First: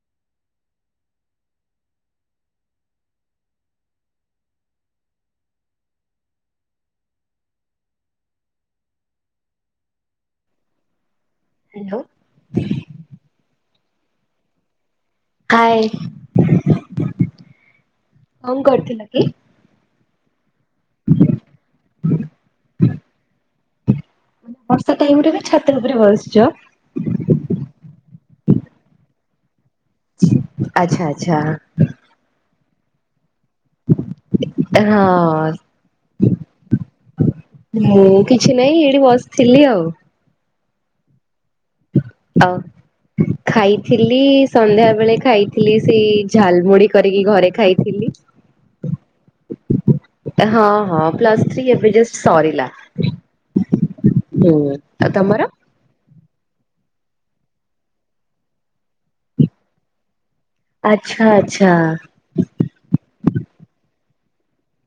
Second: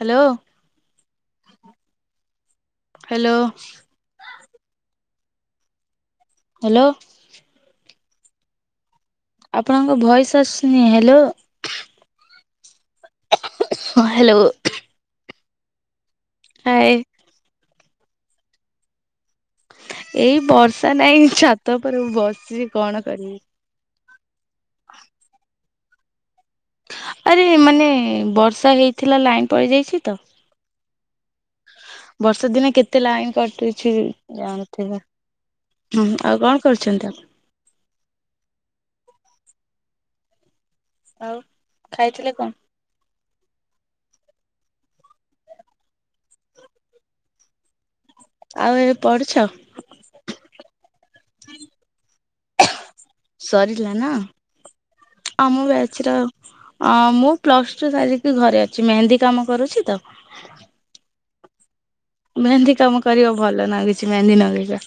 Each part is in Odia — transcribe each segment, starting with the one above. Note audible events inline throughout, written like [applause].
ହ୍ୟାଲୋ। ହ୍ୟାଲୋ। ହ୍ୟାଲୋ। ଆପଣଙ୍କ ଭଏସ୍ ଆସୁନି hello. Hello. Hello. Hi. Hi. କଣ କରୁଥିଲ କି? ଏଇ ବର୍ଷା ନାଇଁ ଛାତ ଉପରେ ମୁଁ ବସିଛି କଣ କରିବି। ମାନେ ବର୍ଷା ଟାଇମ୍ ରେ ବି ଛାତ ଉପରେ ବସିଛ? ଆରେ ମାନେ ବର୍ଷା ହେଇଥିଲା ଲାଇନ ପଳେଇ ଯାଇଛି ତ। ଆଚ୍ଛା ଆଚ୍ଛା। ବର୍ଷ ଦିନ କେତେ ଲାଇନ୍ କଟୁ ଛି ଯାଣୁଥିବେ ହଁ ହୁଁ ଆଉ କଣ କରୁଛନ୍ତି ଆପଣ? ମୁଁ କିଛି ନାହିଁ ଏଇଠି ବସିଥିଲି ଆଉ। ଆଉ? ଖାଇଥିଲେ କଣ? ହଉ [inaudible] ଖାଇଥିଲି ସନ୍ଧ୍ୟା ବେଳେ ଖାଇଥିଲି ସେଇ ଝାଲମୁଢ କରିକି ଘରେ ଖାଇଥିଲି। ଆଉ ଏବେ ପଢୁଛ? ହଁ ହଁ ପ୍ଲସ୍ ଥ୍ରୀ ଏବେ ଜଷ୍ଟ ସରିଲା। ସରିଲା ନା ହୁଁ ଆଉ ତମର? ଆମ ବ୍ୟାଚ ର ଆଉ। ଆ ମୁ ପ୍ଲସ ଟୁ ସାରିକି ଘରେ ଅଛି ମେହେନ୍ଦି କାମ କରୁଛି ତ। ଆଚ୍ଛା ଆଚ୍ଛା। ମେହେନ୍ଦି କାମ କରିବାକୁ ଭଲ ଲାଗୁଛି ମେହେନ୍ଦୀ ନଗେଇବା।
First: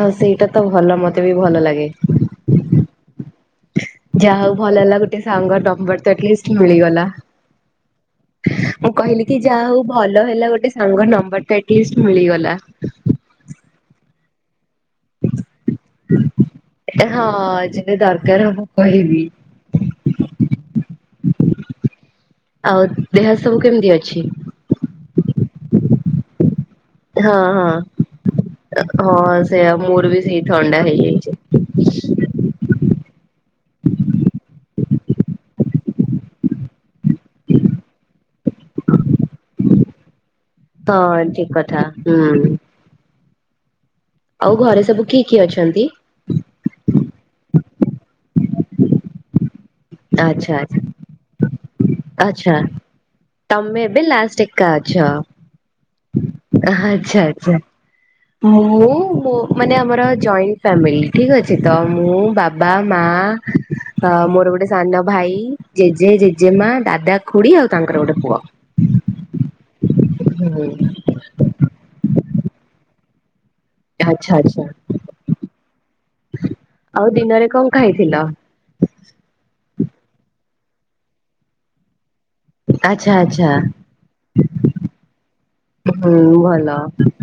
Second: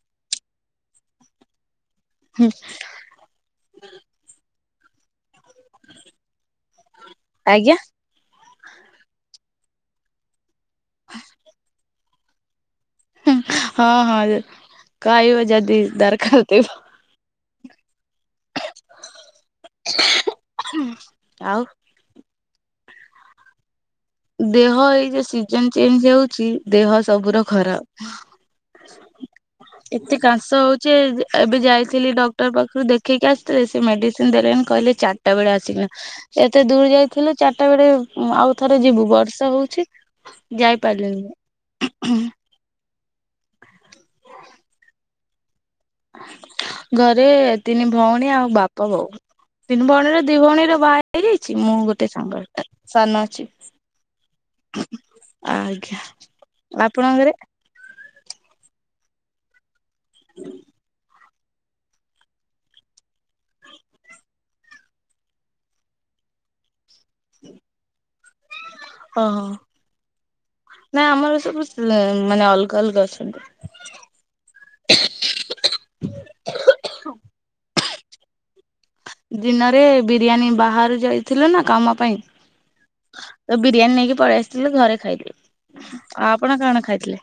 ଆଉ ସେଇଟା ତ ଭଲ ମତେ ବି ଭଲ ଲାଗେ। ହୁଁ। ଯାହା ହଉ ଭଲ ହେଲା ଗୋଟେ ସାଙ୍ଗ ନମ୍ବର୍ ତ ଆଟଲିଷ୍ଟ୍ ମିଳିଗଲା। ଆଜ୍ଞା। ମୁଁ କହିଲି କି ଯାହା ହଉ ଭଲ ହେଲା ଗୋଟେ ସାଙ୍ଗ ନମ୍ବର୍ ତ ଆଟଲିଷ୍ଟ ମିଳିଗଲା। ହଁ-ହଁ କାଇବ ଯାଦି [unintelligible] ଏ ହଁ ଯେବେ ଦରକାର ହ ମୁଁ କହିବି। ଆଉ। ଆଉ ଦେହ ସବୁ କେମିତି ଅଛି? ଦେହ ଏଇ ଯୋଉ ସିଜନ୍ ଚେଞ୍ଜ ହଉଚି ଦେହ ହଁ ସବୁର ହଁ ଖରାପ। ହଁ ସେଇଆ ମୋର ଏତେ ବି ସେଇ କାଶ ଥଣ୍ଡା ହଉଚି ହେଇଯାଇଛି। ଏବେ ଯାଇଥିଲି ଡ ଡଟର ପାଖରୁ ଦେଖେଇକି ଆସିଥିଲେ ସେ ମେଡିସିନ୍ ଦେଲେନି କହିଲେ ଚାରିଟା ବେଳେ ଆସିକିନା ଏତେ ଦୂର ଯାଇ ଥିଲୁ ଚାରିଟା ବେଳେ ଆଉ ଥରେ ଯିବୁ ବର୍ଷା ହଉଛି ହଁ ଠିକ କଥା ଯାଇପାରିଲିନି [unintelligible] ହୁଁ। ଆଉ ଘରେ ସବୁ କିଏ-କିଏ ଅଛନ୍ତି? ଘରେ ତିନି ଭଉଣୀ ଆଉ ବାପା ବୋଉ, ତିନି ଭଉଣୀର ଦି ଆଚ୍ଛା ଭଉଣୀର ଆଚ୍ଛା ଭାଇ [unintelligible] ଯାଇଛି ମୁଁ ଗୋଟେ ସାଙ୍ଗ ଆଚ୍ଛା ସାନ ଅଛି। ତମେ ଏବେ ଲାଷ୍ଟ ଆଜ୍ଞା। ଆପଣଙ୍କ ଘରେ ଆଚ୍ଛା-ଆଛା ମୁଁ ମାନେ ଆମର ଜଏଣ୍ଟ ଫ୍ୟାମିଲି। ଠିକ୍ ଅଛି ତ ମୁଁ ବାବା ମା ମୋର ଗୋଟେ ସାନ ଭାଇ ଜେଜେ, ଜେଜେମା, ଦାଦା ଖୁଡି ଆଉ ତାଙ୍କର ଗୋଟେ ପୁଅ। ନା ଆମର ସବୁ ମାନେ ଅଲଗା-ଅଲଗା ଅଛନ୍ତି। ଆଚ୍ଛା-ଆଚ୍ଛା ଆଉ ଦିନରେ କଣ ଖାଇଥିଲ? ଦିନରେ ବିରିୟାନୀ ବାହାରୁ ଯାଇଥିଲୁ ନା କାମ ପାଇଁ ଆଚ୍ଛା ଆଚ୍ଛା। ତ ବିରିୟାନୀ ନେଇକି ପଳେଇ ଆସିଥିଲୁ ଘରେ ଖାଇଲୁ। ହୁଁ ଆଉ ଆପଣ ଭଲ। କଣ ଖାଇଥିଲେ?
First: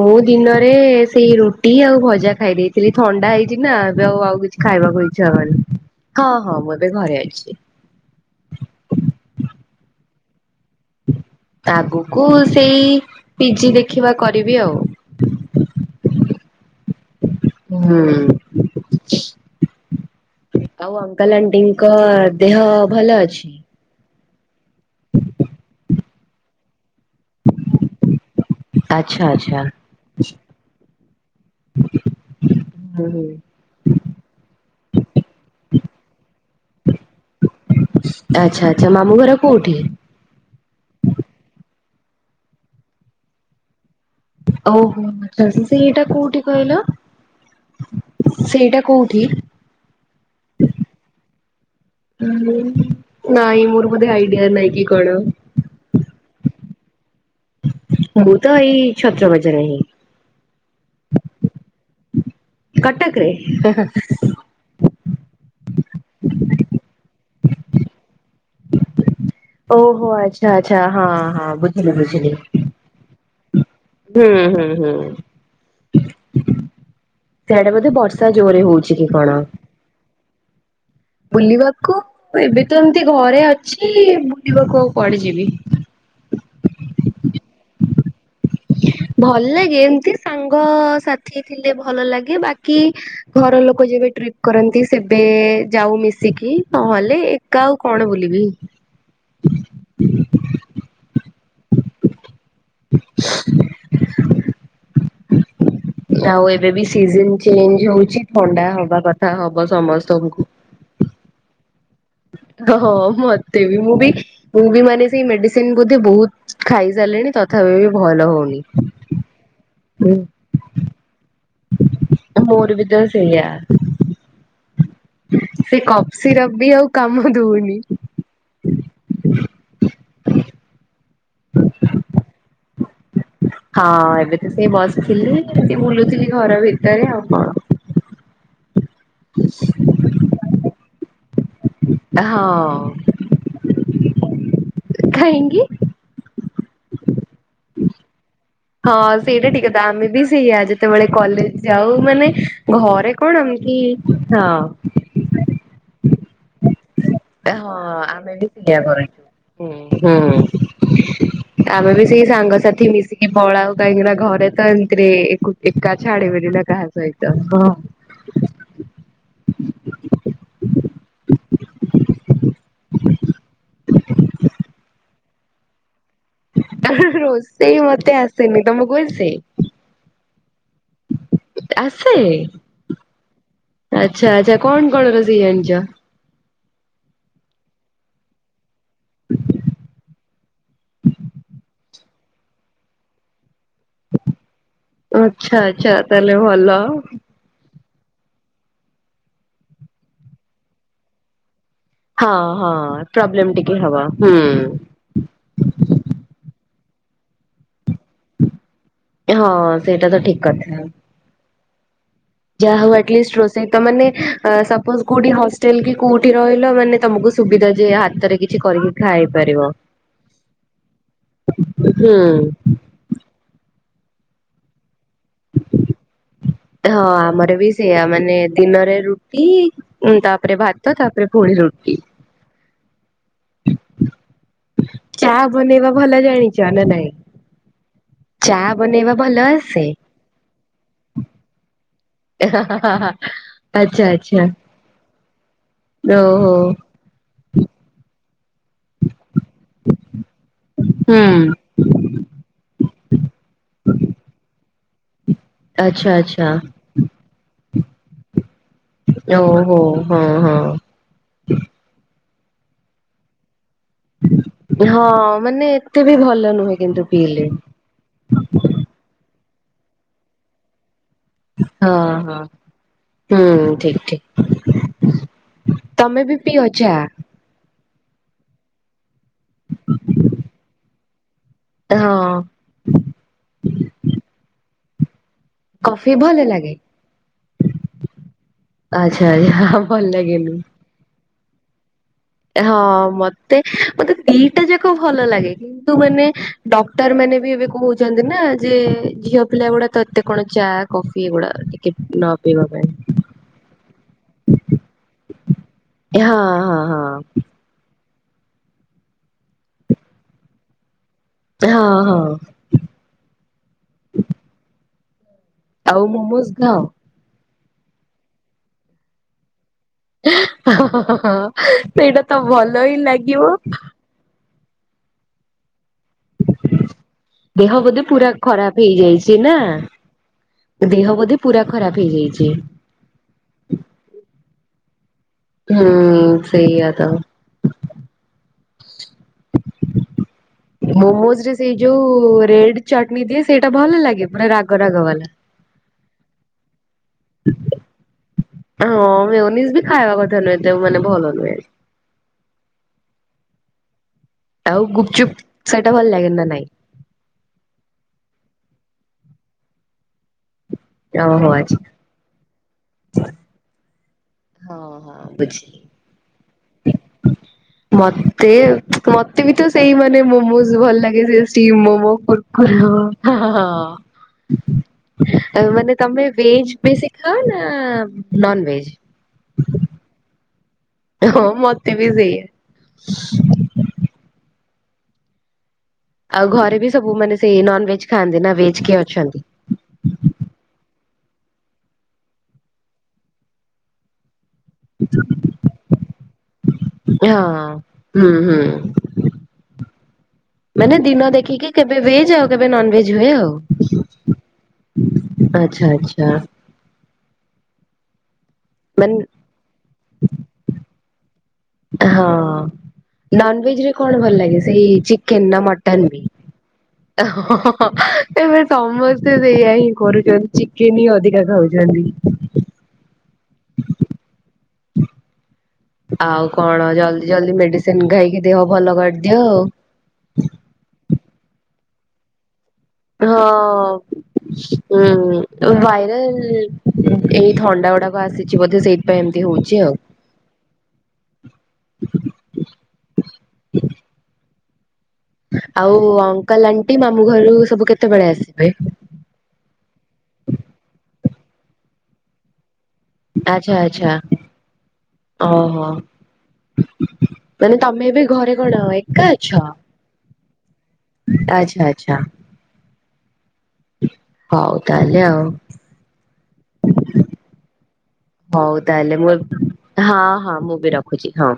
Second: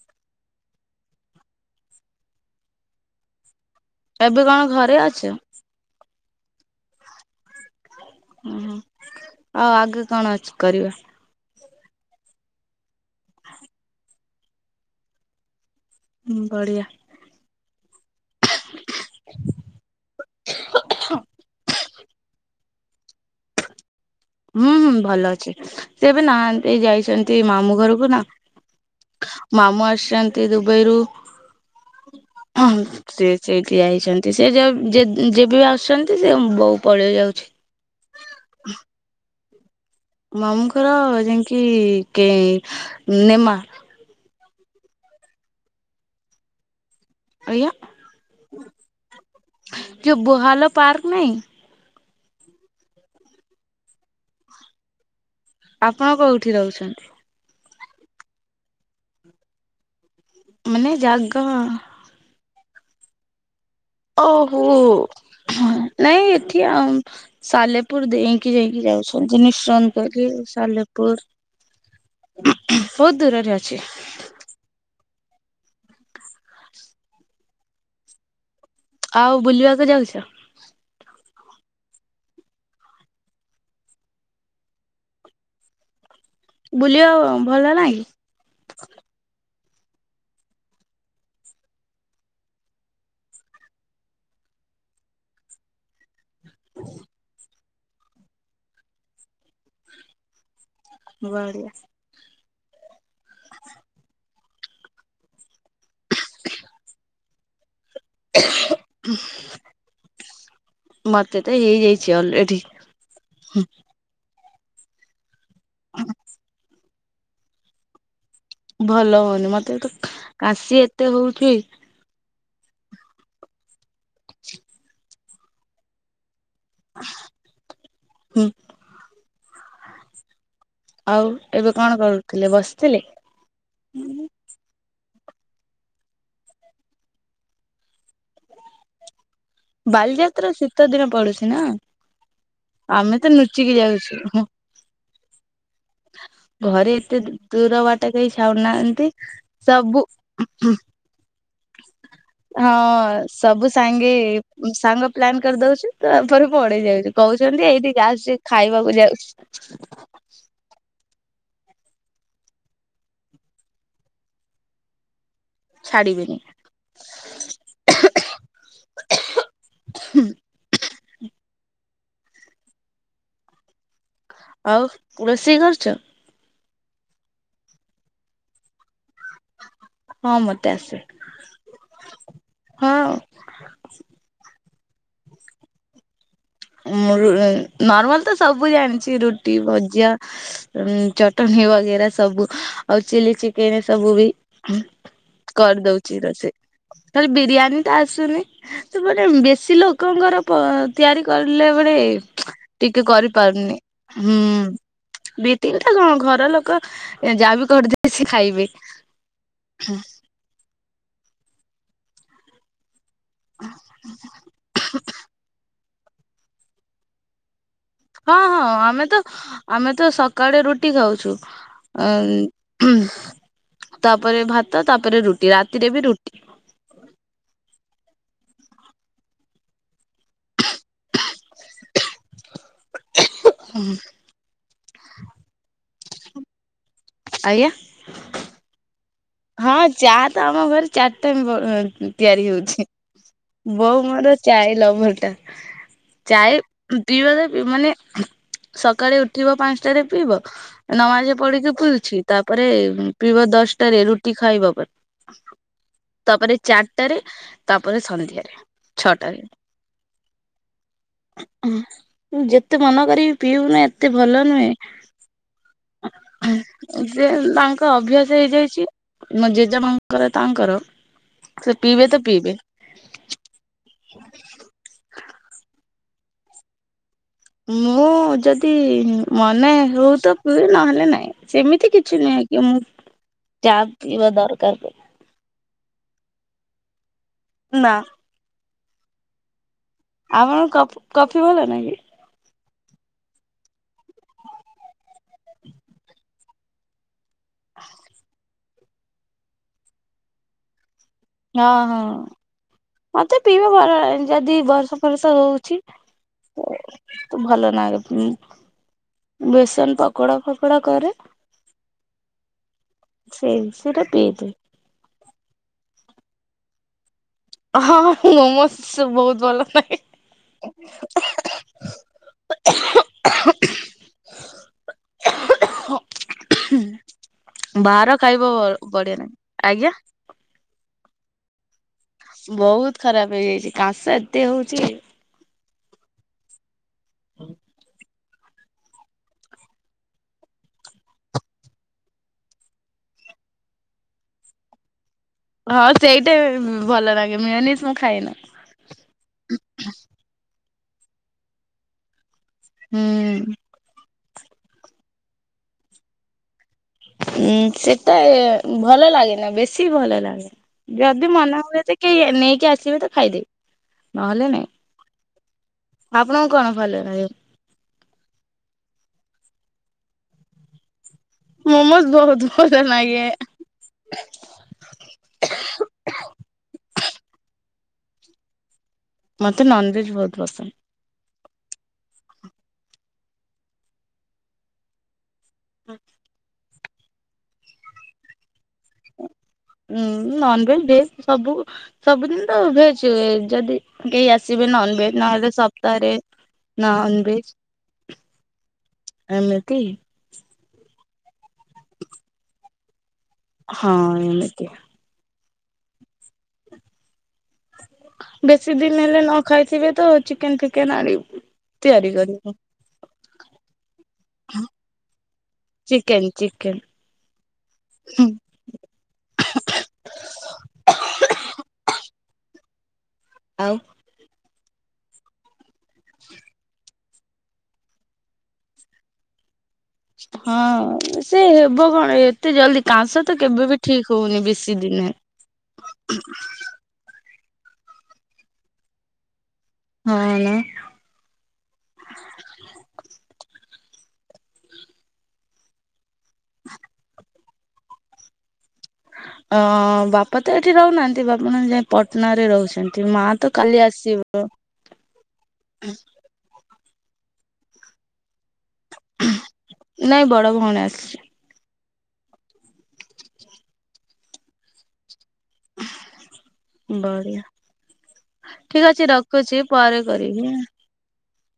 ମୁଁ ଦିନରେ ସେଇ ରୁଟି ଆଉ ଭଜା ଖାଇ ଦେଇଥିଲି ଥଣ୍ଡା ହେଇଚି ନା। ଏବେ ଆଉ ଆଉ କଣ କିଛି ଘରେ ଖାଇବାକୁ ଅଛ? ଇଚ୍ଛା ହବନି, ହଁ-ହଁ ମୁଁ ଏବେ ଘରେ ଅଛି। [unintelligible] ଆଉ ଆଗ କଣ ଅଛି କରିବା? ଆଗୁକୁ ସେଇ ପିଜି ଦେଖିବା କରିବି ଆଉ। ହୁଁ ବଢ଼ିଆ। ହୁଁ। ଆଉ ଅଙ୍କଲ୍ ଆଣ୍ଟିଙ୍କ ଦେହ ଭଲ ଅଛି? ହୁଁ-ହୁଁ ଭଲ ଅଛି ସେ ଏବେ ନାହାନ୍ତି ଯାଇଚ ନ୍ତି, ମାମୁଁ ଘରକୁ ନା ଆଚ୍ଛା ଆଚ୍ଛା। ମାମୁଁ ଆସିଛନ୍ତି ଦୁବାଇରୁ ହଁ-ହଁ। ହୁଁ ହୁଁ ସେ ସେଇଠି ଯାଇଚନ୍ତି, ସେ ଯେ-ଯେ ଯେବେ ବି ଆସୁଛନ୍ତି ସେ ବୋଉ ପଳେଇ ଯାଉଛି। ଆଛା-ଆଚ୍ଛା ମାମୁଁ ଘର କୋଉଠି? ମାମୁଁଘର ଯାଇକି କେ ନେମା ଓହୋ ସେ ଏଇଟା କୋଉଠି କହିଲ? ଆଜ୍ଞା ସେଇଟା କୋଉଠି? ଯୋଉ ବୋହାଲ ପାର୍କ ନାହିଁ। ନାଇଁ ମୋର ବୋଧେ ଆଇଡିଆ ନାହିଁ କି କଣ। ଆପଣ କୋଉଠି ରହୁଛନ୍ତି? ମୁଁ ତ ଏଇ ଛତ୍ର ବଜାର ହିଁ। ମାନେ ଜାଗ କଟକରେ ହା ହା। ଓହୋ। ହଁ ନାଇଁ ଏଠି ଆମ ସାଲେପୁର ଦେଇଁକି ଯାଇକି ଯାଉଛୁ। ଓହୋ [unintelligible] ଆଚ୍ଛା ଆଚ୍ଛା ହଁ ସାଲେପୁର ହଁ ବୁଝିଲି ବୁଝିଲି। ବହୁତ ଦୂରରେ ଅଛି। ହୁଁ ହୁଁ ହୁଁ। ସେଆଡେ ବୋଧେ ବର୍ଷା ଜୋରେ ହଉଛି କି ଆଉ କଣ ବୁଲିବାକୁ ଯାଉଛ ବୁଲିବାକୁ ଏବେ ତ ଏମିତି ଘରେ ଅଛି ବୁଲିବାକୁ ଆଉ କୁଆଡେ ଯିବି। ବୁଲିବା ଭଲ ନାଇ। ଭଲ ଲାଗେ ଏମତି ସାଙ୍ଗ ସାଥି ଥିଲେ ଭଲ ଲାଗେ ବାକି ଘର ଲୋକ ଯେବେ ଟ୍ରିପ କରନ୍ତି ସେବେ ଯାଉ ମିଶିକି ନହେଲେ ଏ କା ଆଉ କଣ ବୁଲିବି। ବଢ଼ିଆ। ଆଉ ଏବେ ବି ସିଜନ ଚେଞ୍ଜ ହଉଚି। ଥଣ୍ଡା ହବା କଥା ହବ ସମସ୍ତଙ୍କୁ। ମତେ ତ ହେଇଯାଇଛି ଅଲରେଡି। ହଁ ମତେ ବି ମୁଁ ବି ମୁଁ ବି ମାନେ ସେଇ ମେଡିସିନ ବୋଧେ ବହୁତ ଖାଇ ସାରିଲିଣି ତ ଥାପି ବି ଭଲ ହଉନି। ଭଲ ହଉନି ମତେ କିନ୍ତୁ ହୁଁ କାଶି ଏତେ ହଉଛି। ମୋର ବି ତ ସେଇଆ। ସେ କପ୍ ସିରପ ବି ଆଉ କାମ ଦଉନି। ହୁଁ ଆଉ ଏବେ କଣ କରୁଥିଲେ ବସିଥିଲେ? ହଁ ଏବେ ତ ସେଇ ବସିଥିଲି ସେଇ ବୁଲୁଥିଲି ଘର ଭିତରେ ଆଉ କଣ। [inaudible] ବାଲିଯାତ୍ରା ଶୀତ ଦିନ ପଡୁଛି ନା। ହଁ ଆମେ ତ ନୁଚିକି ଯାଉଛୁ। କାହିଁକି? ଘରେ ଏତେ ଦୁ ଦୂର ବାଟ କେହି ଚ୍ଛା ହଁ ସେଇଟା ଠିକ କଥା ଆମେ ବି ସେଇଆ ଯେତେବେଳେ କଲେଜ ଯାଉ ମାନେ ଘରେ ହଁ କଣ ସବୁ ଏମତି ସାଙ୍ଗେ ସାଙ୍ଗ ପ୍ଲାନ୍ ହଁ। କରିଦଉଛୁ ତାପରେ ପଡେଇ ଯାଉଛି କହୁଛନ୍ତି ହଁ ଏଇଠିକି ଆସ ଖାଇବାକୁ ଯାଉଛି। ହଁ ହୁଁ ଆମେ ବି ସେଇ ସାଙ୍ଗସାଥି ମିଶିକି କି ପଳାଉ କାହିଁକିନା ଘରେ ତ ଏମତି ରେ ଏ ଏକା ଛାଡିବିନି ଛାଡ଼ିବେନି ନା କା ସହିତ ହଁ। ଆଉ ରୋଷେଇ କରୁଛ। ଆ ହା ହା ରୋଷେଇ ମତେ ଆସେନି ତମକୁ ଆସେ? ହଁ ମତେ ଆସେ ଆସେ। ହଁ ଆଚ୍ଛା ଆଛା କଣ କଣ ରୋସେଇ ଜାଣିଛ। ଉଁ ନର୍ମାଲ ତ ସବୁ ଜାଣିଛି ରୁଟି ଭଜା। ଉ ଚଟଣି ବଗେରା ସବୁ ଆଉ ଚିଲି ଚିକେନ ସବୁ ବି। ଆଚ୍ଛା ଆଚ୍ଛା କରିଦଉଛି ତାହେଲେ ରସେଇ ଭଲ। ନହେଲେ ବିରିୟାନୀ ଟା ଆସୁନି ସେପଟ ବେଶୀ ଲୋକଙ୍କର ପ ତିଆରି କରିଲା ବେଳେ ହଁ ହଁ ଟିକେ ପ୍ରୋବ୍ଲେମ ଟିକେ କରିପାରୁନି ହବ ହୁଁ। ବି ତିନିଟା କଣ ଘର ଲୋକ ଯାହା ବିି କରି ସେ ଖାଇବେ ହଁ ସେଇଟା ତ ଠିକ କଥା ଯାହା ହଉ ଅଟଲିଷ୍ଟ ରୋଷେଇ ତ ମାନେ ସପୋଜ୍‌ କୋଉଠି ହଷ୍ଟେଲ୍ କି କୋଉଠି ରହିଲ ମାନେ ତମକୁ ସୁବିଧା ଯେ ହଁ ହାତରେ କିଛି ହଁ କରିକି ଆମେ ତ ଖାଇ ପାରିବ ଆମେ ତ ସକାଳେ ରୁଟି ଖାଉଛୁ ଅ ହୁଁ ହମ୍ମ ତାପରେ ଭାତ ତାପରେ ରୁଟି ରାତିରେ ବି ରୁଟି ହଁ ଆମର ବି ସେଆା ମାନେ ଦିନରେ ରୁଟି ହୁଁ ତାପରେ ଭାତ ତାପରେ ପୁଣି ରୋଟିି [unintelligible] ଚା ବନେଇବା ଭଲ ଜାଣିଛ ନା ନାଇଁ ଆଜ୍ଞା ଚା ବନେଇବା ଭଲ ହଁ ଆସେ ଚା ତ ଆମ ଘରେ ଚାରି ଟାଇମ ତିଆରି ହଉଛି ବୋଉ ଆଚ୍ଛା ମୋର ଆଚ୍ଛା ଚାଏ ଲଭର ଟା ଓହୋ ଚାଏ ପିଇବାରେ ମାନେ ସକାଳେ ଉଠିବ ପାଞ୍ଚଟାରେ ପିଇବ ହୁଁ ନମାଜ ପଢିକି ଫୁଲଛି ତାପରେ ପିଇବ ଦଶଟାରେ ରୁଟି ଖାଇବା ପରେ ଆଚ୍ଛା ଆଚ୍ଛା ତାପରେ ଚାରିଟାରେ ତାପରେ ସନ୍ଧ୍ୟାରେ ଛଅଟାରେ ଓହୋ ହଉ ହଁ ହଁ ହ ମ ଯେତେ ମନ କରିବି ପିଇବୁନ ଏତେ ଭଲ ନୁହେଁ ହଁ ମାନେ ଏତେ ବି ଭଲ ନୁହେଁ କିନ୍ତୁ ଯେ ପିଇଲେ ତାଙ୍କ ତ ଅଭ୍ୟାସ ହେଇଯାଇଛି ମୋ ଜେଜେ ମାଙ୍କର ତାଙ୍କର ସେ ହଁ ପିଇବେ ତ ହଁ ପିଇବେ ହୁଁ ଠିକ ଠିକ ତମେ ବି ପିଅ ଚା ମୁଁ ଯଦି ମନେ ହଉ ତ ପିଏ ନହେଲେ ନାଇଁ ସେମିତି କିଛି ହଁ ନୁହେଁ ମୁ ଚା ପିଇବା ଦରକାର। କଫି ଭଲ ଲାଗେ? ନା ଆଚ୍ଛା ଆଚ୍ଛା ହଉ ଆମର କଫି କଫି ଭଲ ଲାଗେ? ହଁ ମତେ ମତେ ଦିଟା ଯାକ ଭଲ ଲାଗେ କିନ୍ତୁ ମାନେ ଡକ୍ଟର ମାନେ ଏବେ କହୁଛନ୍ତି ନା ଯେ ଝିଅ ପିଲା ଗୁଡା ତ ଏତେ କଣ ଚା କଫି ଏଗୁଡା ହଁ ଟିକେ ହଁ ନ ପିଇବା ପାଇଁ ମତେ ପିଇବେ ଭଲ--ଯଦି ବର୍ଷା ଫର୍ଷା ହଉଛି ହଁ ହଁ ହଁ ତ ଭଲ ନାେ ବେସନ ପକୋଡା ଫକୋଡା କରେ ହଁ ହଁ ସେଇ ସେମିତି ରେ ପି ଦିଏ ଆଉ ମୋମୋଜ ଖାଅ ହଁ ମୋମୋସ୍ ବହୁତ ଭଲ ଲାଗେ ହ- ହା- ହା ସେଇଟା ତ ଭଲ ହିଁ ଲାଗିବ [unintelligible] ଦେହ ବୋଧେ ବାହାର ପୁରା ଖାଇବା ଖରାପ ବଢିଆ ନାହିଁ ହେଇଯାଇଛି ନା? ଆଜ୍ଞା। ଦେହ ବୋଧେ ପୁରା ଖରାପ ହେଇଯା ବହୁତ ଖରାପ ହେଇଯାଇଛି କାଶ ଏତେ ହଉଛି ହୁଁ ସେଇଆ ତ [unintelligible] ମୋମୋଜ ରେ ସେଇ ଯୋଉ ରେଡ ଚଟନୀ ଦିଏ ସେଇଟା ଭଲ ଲାଗେ ମାନେ ପୁରା ରାଗ ରାଗ ବାଲା? ହଁ ସେଇଟା ଭଲ ଲାଗେ ମେଓନିଜ ମୁଁ ଖାଏନା। ହଁ ମେଓନିଜ ବି ଖାଇବା କଥା ନୁହେଁ ଏତେ ମାନେ ଭଲ ନୁହେଁ। ହୁଁ ଆଉ ଗୁପଚୁପ୍ ସେଇଟା ଭଲ ଲାଗେ ନା ନାଇଁ। ଉଁ ସେଟା ଭଲ ଲାଗେନା ବେଶୀ ଭଲ ଲାଗେ ଯଦି ଓହୋ ମନ ଆଚ୍ଛା। ହୁଏ। କି ନେଇକି ଆସିବେ ତ ଖାଇଦେବି ନହେଲେ ନାଇଁ ହଁ ହଁ ବୁଝିଲି। ଆପଣଙ୍କୁ କଣ ଭଲ ଲାଗେ ମତେ ମତେ ବି ତ ସେଇ ମାନେ ମୋମୋଜ ଭଲ ଲାଗେ ସେ ଷ୍ଟିମ ମୋମୋସ୍ ମୋମୋ ବହୁତ ଭଲ କୁର୍କୁରେ ଲାଗେ ମୋମୋ ହଁ ହଁ ଆ ମାନେ। ତମେ ବେଜ ବେସିି ଖାଅ ନା ନନ୍ ଭେଜ୍। ମତେ ନନ୍ ଭେଜ୍ ବହୁତ ପସନ୍ଦ। ହଁ ମତେ ବି ସେୟା। ହଁ। ଆଉ ଘରେ ବି ସବୁ ମାନେ ସେଇ ନନ୍ ଭେଜ୍ ଖାଆନ୍ତି ନା ଭେଜ କିଏ ଅଛନ୍ତି? ଉୁଁ ନନ୍ ଭେଜ୍ ସବୁ। ସବୁଦିନ ତ ଭେଜ ଯଦି କେହି ଆସିବେ ନନ୍ ଭେଜ୍ ନହେଲେ ସପ୍ତାହରେ ନନଭେଜ ହଁ, ହୁଁ ହୁଁ ଏମିତି ମାନେ ଦିନ ଦେଖିକି କେବେ ଭେଜ ଆଉ କେବେ ନନ୍ ଭେଜ୍ ହୁଏ ଆଉ। ହଁ ଏମିତିଆ ଆଚ୍ଛା ଆଚ୍ଛା। ବେଶୀ ଦିନ ମାନେ ହେଲେ ନ ଖାଇଥିବେ ତ ଚିକେନ ଫିକେନ ଆଣି ତିଆରି ହଁ କରିବୁ ନନ୍ ଭେଜ୍ ରେ କଣ ଭଲ ଲାଗେ ସେଇ ଚିକେନ ନା ମଟନ ବି? ଚିକେନ୍। ହଁ ହଁ ହଁ ଏବେ ସମସ୍ତେ ସେଇଆ ହିଁ କରୁଛନ୍ତି ଚିକେନ ହିଁ ଅଧିକା ଖାଉଛନ୍ତି। ଆଉ ଆଉ କଣ ଜଲ୍ଦି ଜଲ୍ଦି ମେଡିସିନ ଖାଇକି ଦେହ ଭଲ କରିଦିଅ। ହଁ ସେ ହେବ କଣ ଏ ଏତେ ଜଲଦି କାଁସ୍ ହଁ ହୁଁ ଭାଇରାଲ ଏଇ ଥଣ୍ଡା ଗୁଡାକ ଆସିଛି ବୋଧେ ସେଇଥିପାଇଁ ଏମିତି ହଉଛି ଆଉ। ହଁ ଆଜ୍ଞା ଆଉ ଅଙ୍କଲ, ଆଣ୍ଟି ମାମୁଁ ଘରୁ ସବୁ କେତେବେଳେ ଆସିବେ? ଅଁ--ବାପା ତ ଏଠି ରହୁନାହାନ୍ତି ବାପା ଯାଇଁ ପଟନା ରେ ରହୁଛନ୍ତି। ମା ତ ଆଚ୍ଛା କାଲି ଆଚ୍ଛା ଆସିବ। ଓହୋ। ମାନେ ତମେ ଏବେ ଘରେ କଣ ଏକା ଅଛ। ନାଇଁ ବଡ ଭଉଣୀ ଆସିଛି। ଆଚ୍ଛା ଆଚ୍ଛା। ହଉ ତାହେଲେ ଆଉ। ବଢିଆ ହଉ ଠିକ୍ ଅଛି ତାହେଲେ ମୁଁ ରଖୁଛି ପରେ ହଁ ହଁ କରିବି। ମୁଁ ବି ରଖୁଛି ହଁ।